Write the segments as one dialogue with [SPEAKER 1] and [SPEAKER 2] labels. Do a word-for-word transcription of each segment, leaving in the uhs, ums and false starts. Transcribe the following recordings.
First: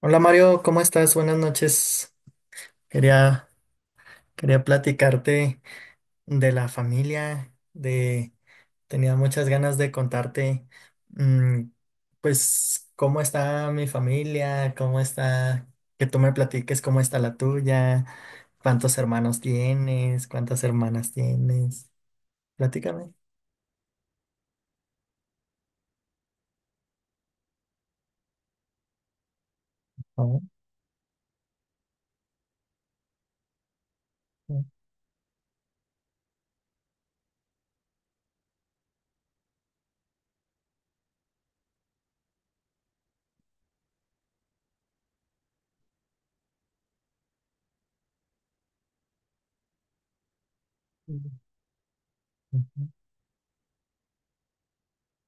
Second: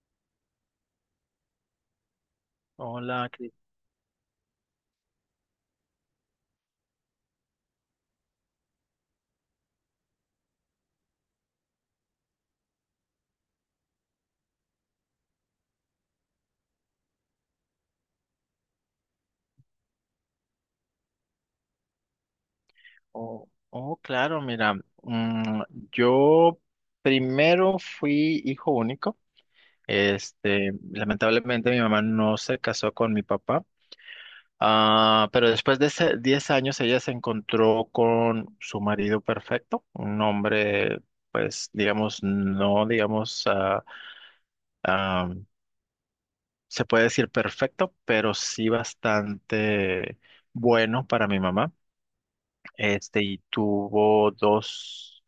[SPEAKER 1] Hola Mario, ¿cómo estás? Buenas noches.
[SPEAKER 2] Hola,
[SPEAKER 1] Quería,
[SPEAKER 2] Cris.
[SPEAKER 1] quería platicarte de la familia, de tenía muchas ganas de contarte, mm, pues cómo está mi familia, cómo está, que tú me platiques cómo está la tuya, cuántos hermanos tienes, cuántas hermanas tienes. Platícame.
[SPEAKER 2] Oh, oh, claro, mira, mm, yo primero fui hijo único.
[SPEAKER 1] Oh,
[SPEAKER 2] Este, lamentablemente mi mamá no se casó con mi papá,
[SPEAKER 1] oh,
[SPEAKER 2] ah, pero después de ese diez años ella se encontró con su marido perfecto, un hombre, pues, digamos, no, digamos, ah, ah, se puede decir perfecto, pero sí bastante bueno para
[SPEAKER 1] oh,
[SPEAKER 2] mi mamá.
[SPEAKER 1] ujú,
[SPEAKER 2] Este, y tuvo dos,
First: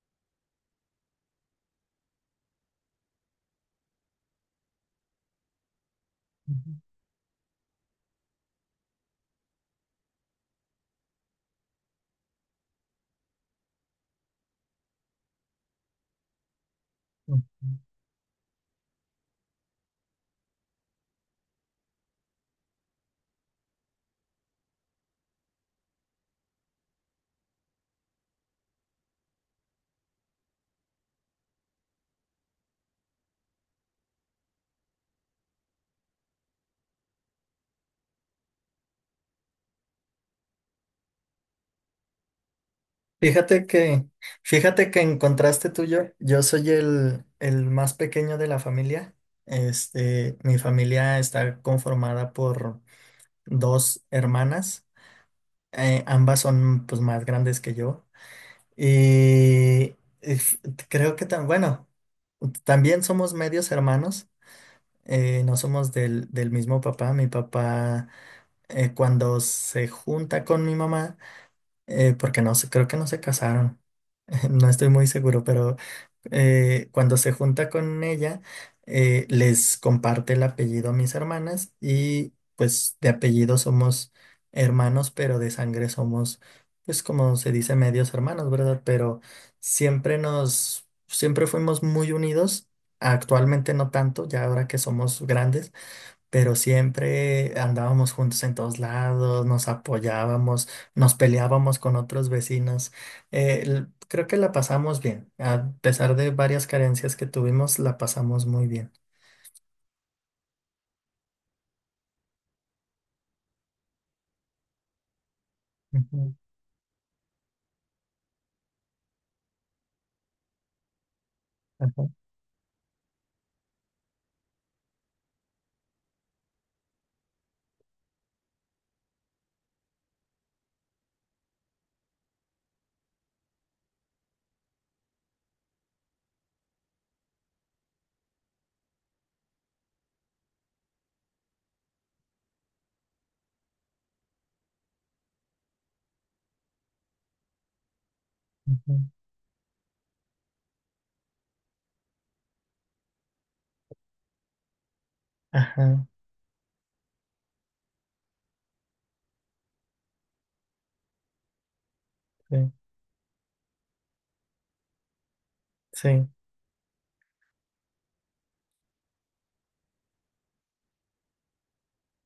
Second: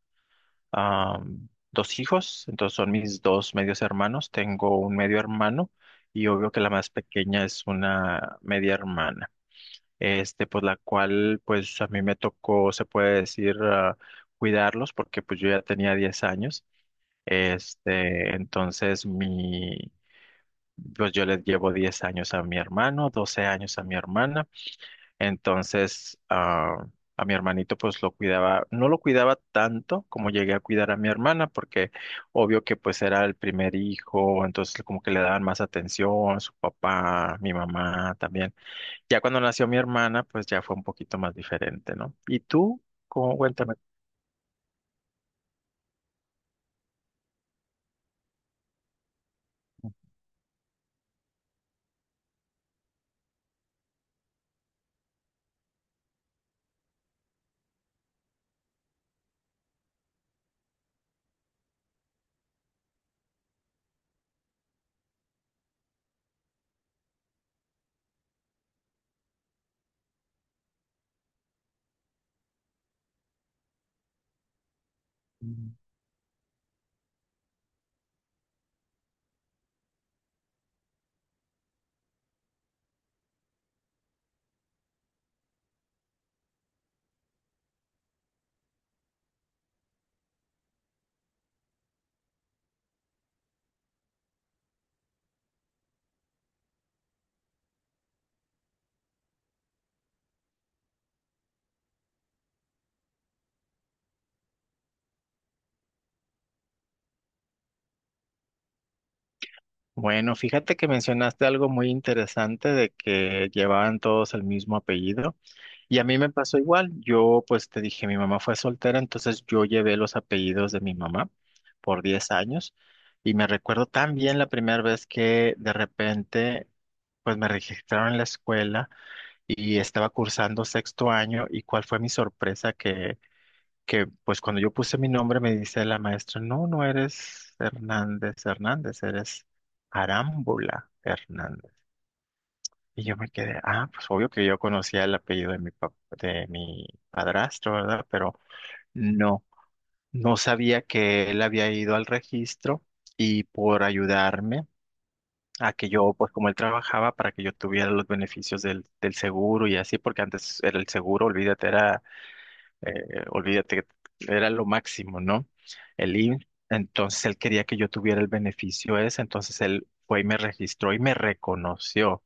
[SPEAKER 2] am, dos hijos. Entonces son mis dos medios hermanos, tengo un medio hermano y obvio que la
[SPEAKER 1] ujú,
[SPEAKER 2] más pequeña es una media hermana. Este, pues la cual pues a mí me tocó, se puede decir, ah, cuidarlos, porque pues yo ya tenía diez años.
[SPEAKER 1] ujú.
[SPEAKER 2] Este, entonces mi, pues yo les llevo diez años a mi hermano, doce años a mi hermana. Entonces, ah, a mi hermanito pues lo cuidaba, no lo cuidaba tanto como llegué a cuidar a mi hermana, porque obvio que pues era el primer hijo, entonces como que le daban más atención, su papá, mi mamá también. Ya cuando nació mi hermana, pues ya fue un poquito más diferente, ¿no? ¿Y tú? ¿Cómo?
[SPEAKER 1] Fíjate
[SPEAKER 2] Cuéntame.
[SPEAKER 1] que, fíjate que en contraste tuyo, yo soy el, el más pequeño de la familia. Este, mi familia está conformada por dos hermanas. Eh, ambas son pues más grandes que yo. Y, y f- creo que tan, bueno, también somos medios hermanos. Eh, no somos del, del mismo papá. Mi papá, eh, cuando se junta con mi mamá, eh, porque no se, creo que no se casaron. No estoy muy seguro, pero eh, cuando se junta con ella, eh, les comparte el apellido a mis hermanas y pues de apellido somos hermanos, pero de sangre somos, pues como se dice, medios hermanos, ¿verdad? Pero siempre nos, siempre fuimos muy unidos. Actualmente no tanto, ya ahora que somos grandes, pero siempre andábamos juntos en todos lados, nos apoyábamos, nos peleábamos con otros vecinos. Eh, l- creo que la pasamos bien, a pesar de varias carencias que tuvimos, la pasamos muy bien.
[SPEAKER 2] Bueno, fíjate que mencionaste algo muy interesante de que llevaban todos el mismo apellido. Y a mí me
[SPEAKER 1] Ujú,
[SPEAKER 2] pasó igual. Yo, pues te dije, mi mamá fue soltera, entonces yo llevé los apellidos de mi mamá
[SPEAKER 1] ajá,
[SPEAKER 2] por diez años. Y me recuerdo tan bien la primera vez que de repente, pues me registraron en la escuela y estaba cursando sexto año. Y cuál fue mi sorpresa que, que pues cuando yo puse mi nombre me dice la maestra: no, no eres Hernández Hernández, eres Arámbula Hernández. Y yo me quedé, ah, pues obvio que yo conocía el apellido de mi pap- de mi padrastro, ¿verdad? Pero
[SPEAKER 1] ujú,
[SPEAKER 2] no, no sabía que él había ido al registro y por ayudarme a que
[SPEAKER 1] ajá,
[SPEAKER 2] yo, pues como él trabajaba, para que yo tuviera los beneficios del, del seguro y así, porque antes era el seguro, olvídate, era,
[SPEAKER 1] sí,
[SPEAKER 2] eh, olvídate, era lo máximo, ¿no? El
[SPEAKER 1] sí,
[SPEAKER 2] I M S S. Entonces él quería que yo tuviera el beneficio ese, entonces él fue y me registró y me reconoció.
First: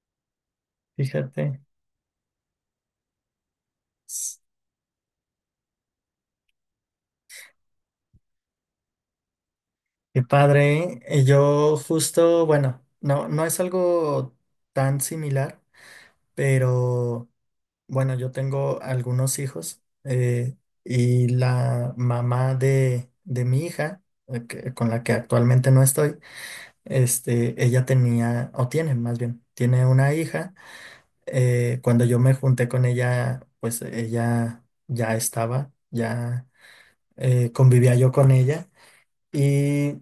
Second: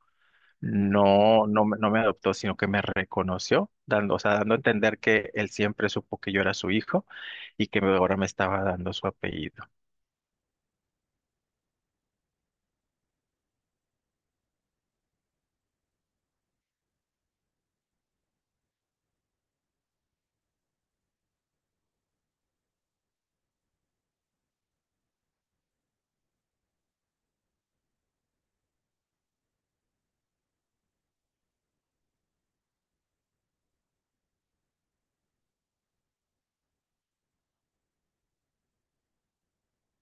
[SPEAKER 2] No,
[SPEAKER 1] fíjate.
[SPEAKER 2] no, me- no me adoptó, sino que me reconoció, dando, o sea,
[SPEAKER 1] S-
[SPEAKER 2] dando a entender que él siempre supo que yo era su hijo y que ahora me estaba dando su apellido.
[SPEAKER 1] Qué padre, ¿eh? Y yo justo, bueno, no, no es algo tan similar, pero... Bueno, yo tengo algunos hijos, eh, y la mamá de, de mi hija, eh, que- con la que actualmente no estoy, este, ella tenía, o tiene más bien, tiene una hija. Eh, cuando yo me junté con ella, pues ella ya estaba, ya eh, convivía yo con ella, y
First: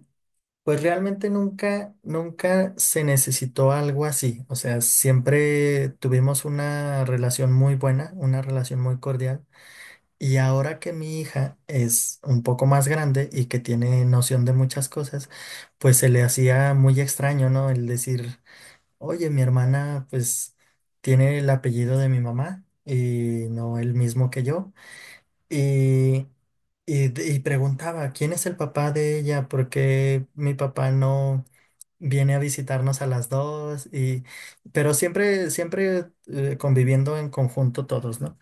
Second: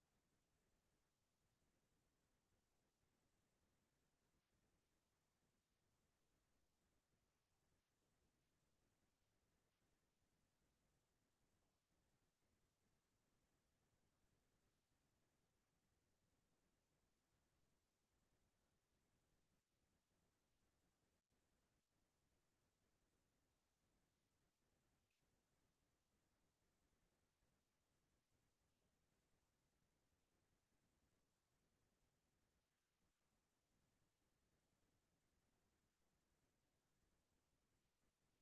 [SPEAKER 1] pues realmente nunca, nunca se necesitó algo así. O sea, siempre tuvimos una relación muy buena, una relación muy cordial, y ahora que mi hija es un poco más grande y que tiene noción de muchas cosas, pues se le hacía muy extraño, ¿no? El decir, oye, mi hermana pues tiene el apellido de mi mamá y no el mismo que yo. Y, y, d- y preguntaba, ¿quién es el papá de ella? ¿Por qué mi papá no viene a visitarnos a las dos? Y, pero siempre, siempre eh, conviviendo en conjunto todos, ¿no?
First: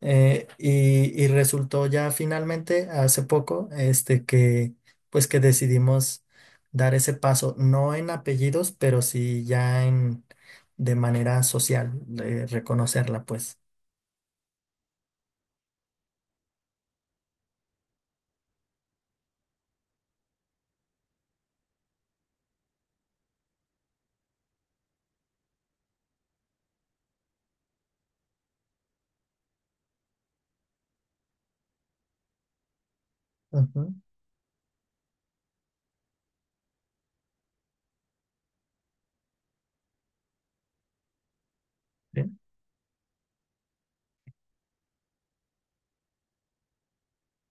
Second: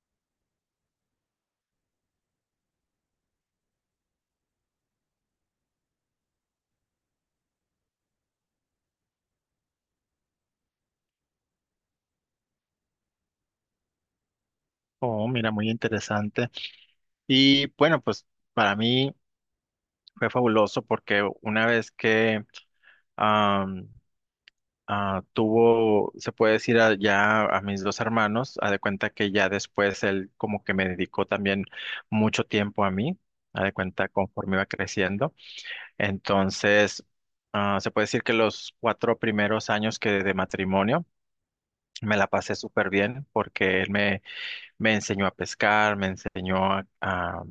[SPEAKER 1] Eh, y, y resultó ya finalmente hace poco este que pues que decidimos dar ese paso, no en apellidos, pero sí ya en de manera social, de reconocerla pues.
[SPEAKER 2] Oh, mira, muy interesante. Y bueno, pues para mí fue fabuloso porque una vez que am, ah, tuvo, se puede decir, a- ya a mis dos hermanos, a de cuenta que ya después él como que me dedicó también mucho tiempo a mí, a de
[SPEAKER 1] Ujú,
[SPEAKER 2] cuenta conforme iba creciendo. Entonces, Ah, se puede decir que los cuatro primeros años que de matrimonio me la
[SPEAKER 1] sí,
[SPEAKER 2] pasé súper bien porque él me, me enseñó a pescar, me enseñó a, a-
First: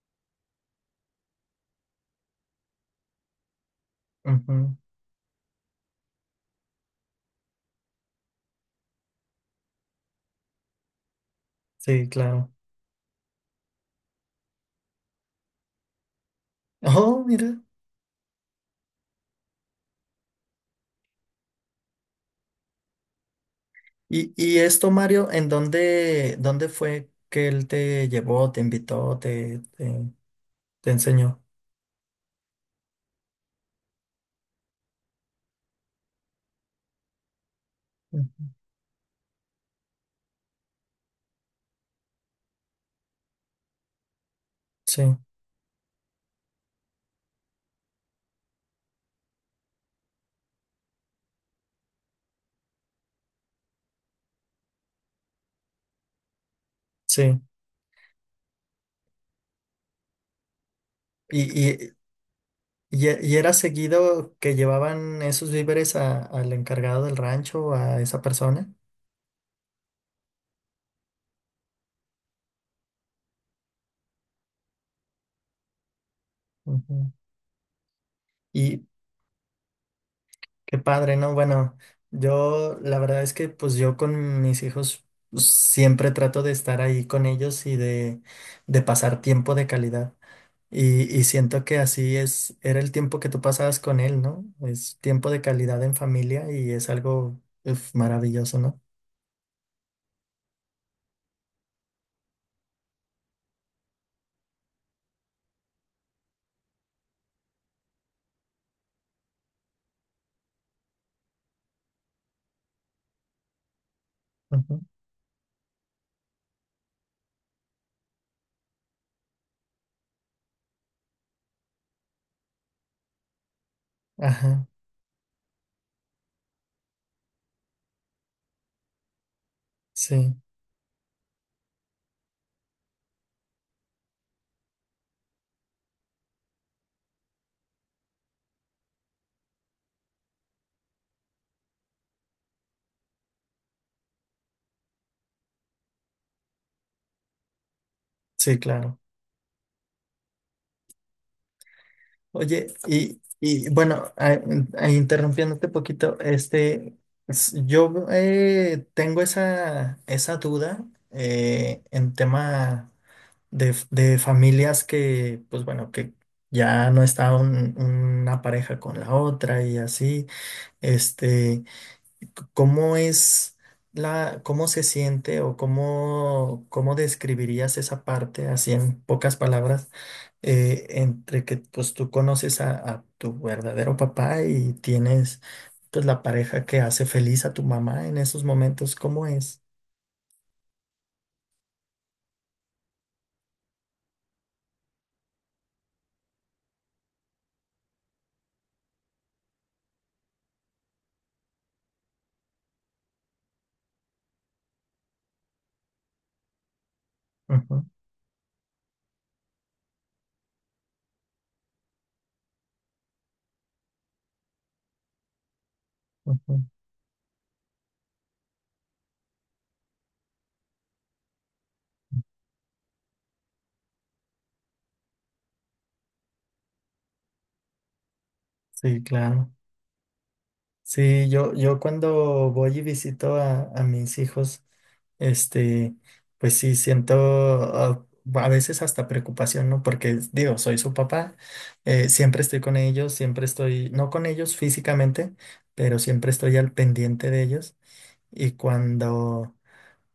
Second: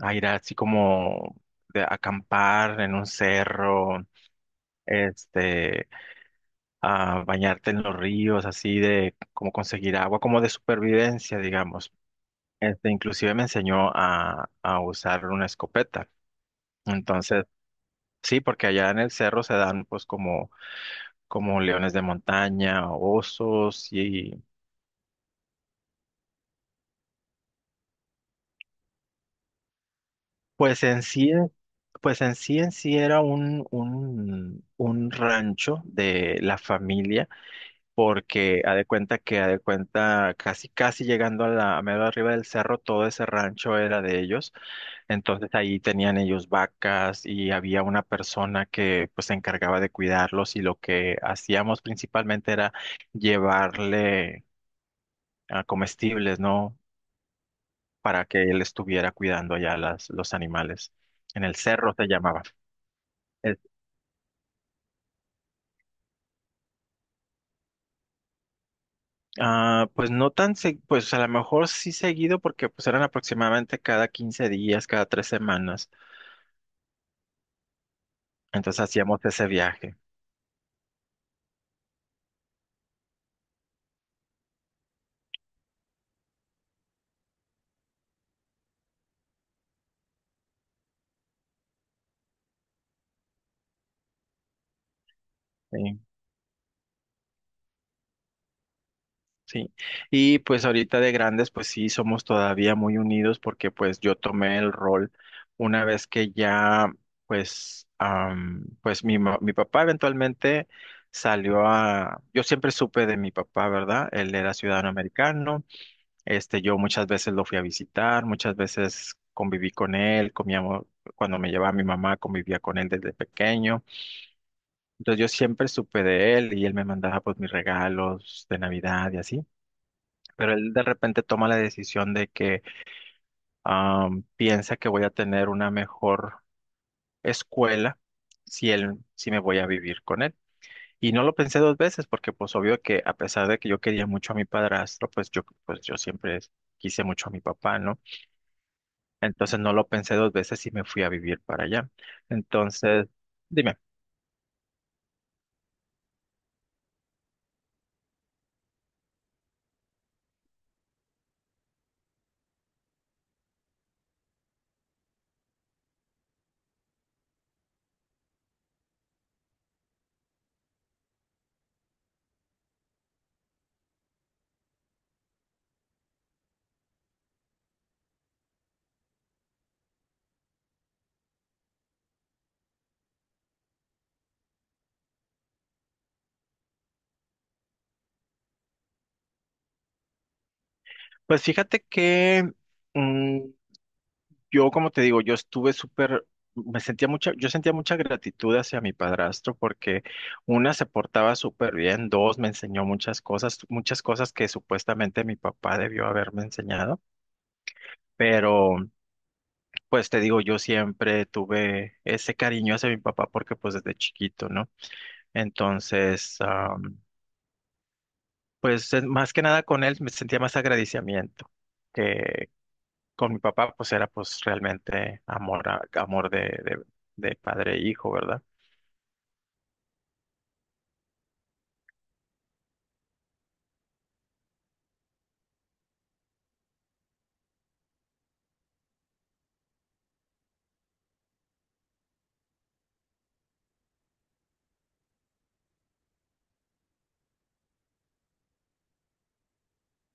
[SPEAKER 2] a ir así como de acampar en un cerro.
[SPEAKER 1] ujú,
[SPEAKER 2] Este, a bañarte en los ríos, así de como conseguir agua, como de supervivencia, digamos.
[SPEAKER 1] sí, claro.
[SPEAKER 2] Este, inclusive me enseñó a, a usar una escopeta.
[SPEAKER 1] Oh,
[SPEAKER 2] Entonces,
[SPEAKER 1] mira.
[SPEAKER 2] sí, porque allá en el cerro se dan pues como como leones de montaña, osos,
[SPEAKER 1] Y,
[SPEAKER 2] y
[SPEAKER 1] y esto, Mario, ¿en dónde, dónde fue que él te llevó, te invitó, te, te,
[SPEAKER 2] pues
[SPEAKER 1] te
[SPEAKER 2] en sí,
[SPEAKER 1] enseñó?
[SPEAKER 2] pues en sí en sí era un, un, un rancho de la familia,
[SPEAKER 1] Ujú,
[SPEAKER 2] porque ha de cuenta que ha de cuenta casi casi llegando a la a medio arriba del cerro todo ese rancho era de ellos.
[SPEAKER 1] sí,
[SPEAKER 2] Entonces ahí tenían ellos vacas y había una persona que pues se encargaba de cuidarlos, y lo que hacíamos principalmente era llevarle a comestibles, ¿no?
[SPEAKER 1] sí.
[SPEAKER 2] Para que él estuviera cuidando allá las, los animales. En el
[SPEAKER 1] Y,
[SPEAKER 2] cerro se llamaba.
[SPEAKER 1] ¿Y, e- y era
[SPEAKER 2] El-
[SPEAKER 1] seguido que llevaban esos víveres a- al encargado del rancho, a esa persona?
[SPEAKER 2] ah, pues no tan, se- pues a lo mejor sí seguido, porque pues eran aproximadamente cada quince días, cada tres semanas.
[SPEAKER 1] Ujú.
[SPEAKER 2] Entonces
[SPEAKER 1] Y
[SPEAKER 2] hacíamos ese viaje.
[SPEAKER 1] qué padre, ¿no? Bueno, yo la verdad es que pues yo con mis hijos, pues siempre trato de estar ahí con ellos y de, de pasar tiempo de calidad. Y, y siento que así es, era el tiempo que tú pasabas con él, ¿no? Es tiempo de calidad en
[SPEAKER 2] ¿Sí?
[SPEAKER 1] familia y es algo, uf, maravilloso, ¿no?
[SPEAKER 2] Sí, y pues ahorita de grandes, pues sí, somos todavía muy unidos porque pues yo tomé el rol una vez que ya, pues, am, pues mi, ma- mi papá eventualmente salió a, yo siempre supe de mi papá, ¿verdad? Él era
[SPEAKER 1] Ujú.
[SPEAKER 2] ciudadano americano. Este, yo muchas veces lo fui a visitar, muchas veces conviví con él, comíamos, cuando me llevaba mi mamá, convivía con él desde pequeño.
[SPEAKER 1] Ajá,
[SPEAKER 2] Entonces yo siempre supe de él y él me mandaba pues mis regalos de Navidad y así.
[SPEAKER 1] sí,
[SPEAKER 2] Pero él de repente toma la decisión de que am, piensa que voy a tener una mejor escuela si él, si me voy a vivir con él. Y no lo pensé dos veces porque pues obvio que a pesar de que yo quería mucho a mi padrastro, pues yo, pues yo siempre quise mucho a mi papá, ¿no?
[SPEAKER 1] sí, claro.
[SPEAKER 2] Entonces no lo pensé dos veces y me fui a vivir para allá.
[SPEAKER 1] Oye,
[SPEAKER 2] Entonces,
[SPEAKER 1] y, y
[SPEAKER 2] dime,
[SPEAKER 1] bueno, a- a- interrumpiéndote poquito, este, s- yo eh, tengo esa, esa duda, eh, en tema de, f- de familias que, pues bueno, que ya no está un- una pareja con la otra y así, este. ¿Cómo es la, cómo se siente o cómo, cómo describirías esa parte, así en pocas palabras, eh, entre que pues tú conoces a, a tu verdadero papá y tienes pues la pareja que hace feliz a tu mamá en esos momentos? ¿Cómo es?
[SPEAKER 2] pues fíjate que mm, Yo, como te digo, yo estuve súper, me sentía mucha, yo sentía mucha gratitud hacia mi padrastro porque: una, se portaba súper bien; dos, me enseñó muchas cosas, muchas cosas que supuestamente mi papá debió haberme enseñado.
[SPEAKER 1] Ujú,
[SPEAKER 2] Pero pues te digo, yo siempre tuve ese cariño hacia mi papá, porque pues desde chiquito, ¿no? Entonces,
[SPEAKER 1] ujú.
[SPEAKER 2] am, pues eh, más que nada con él me sentía más agradecimiento. Con mi papá, pues era pues realmente amor, a- amor de, de, de padre e hijo, ¿verdad?
[SPEAKER 1] Sí, claro. Sí, yo, yo cuando voy y visito a, a mis hijos, este, pues sí, siento, ah, a veces hasta preocupación, ¿no? Porque digo, soy su papá, eh, siempre estoy con ellos, siempre estoy, no con ellos físicamente, pero siempre estoy al pendiente de ellos. Y cuando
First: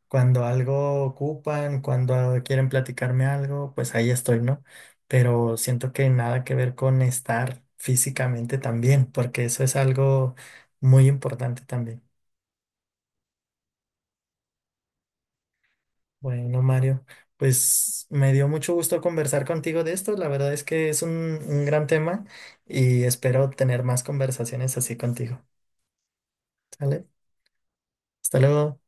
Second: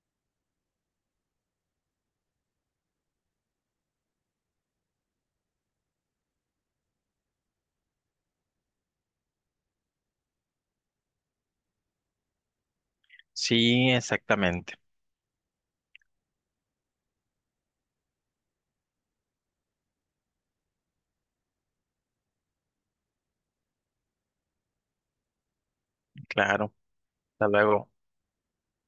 [SPEAKER 1] cuando algo ocupan, cuando quieren platicarme algo, pues ahí estoy, ¿no? Pero siento que nada que ver con estar físicamente también, porque eso es algo muy importante también.
[SPEAKER 2] Sí, exactamente,
[SPEAKER 1] Bueno, Mario, pues me dio mucho gusto conversar contigo de esto. La verdad es que es un, un gran tema y espero tener más conversaciones así contigo.
[SPEAKER 2] claro.
[SPEAKER 1] ¿Sale?
[SPEAKER 2] Hasta luego.
[SPEAKER 1] Hasta luego.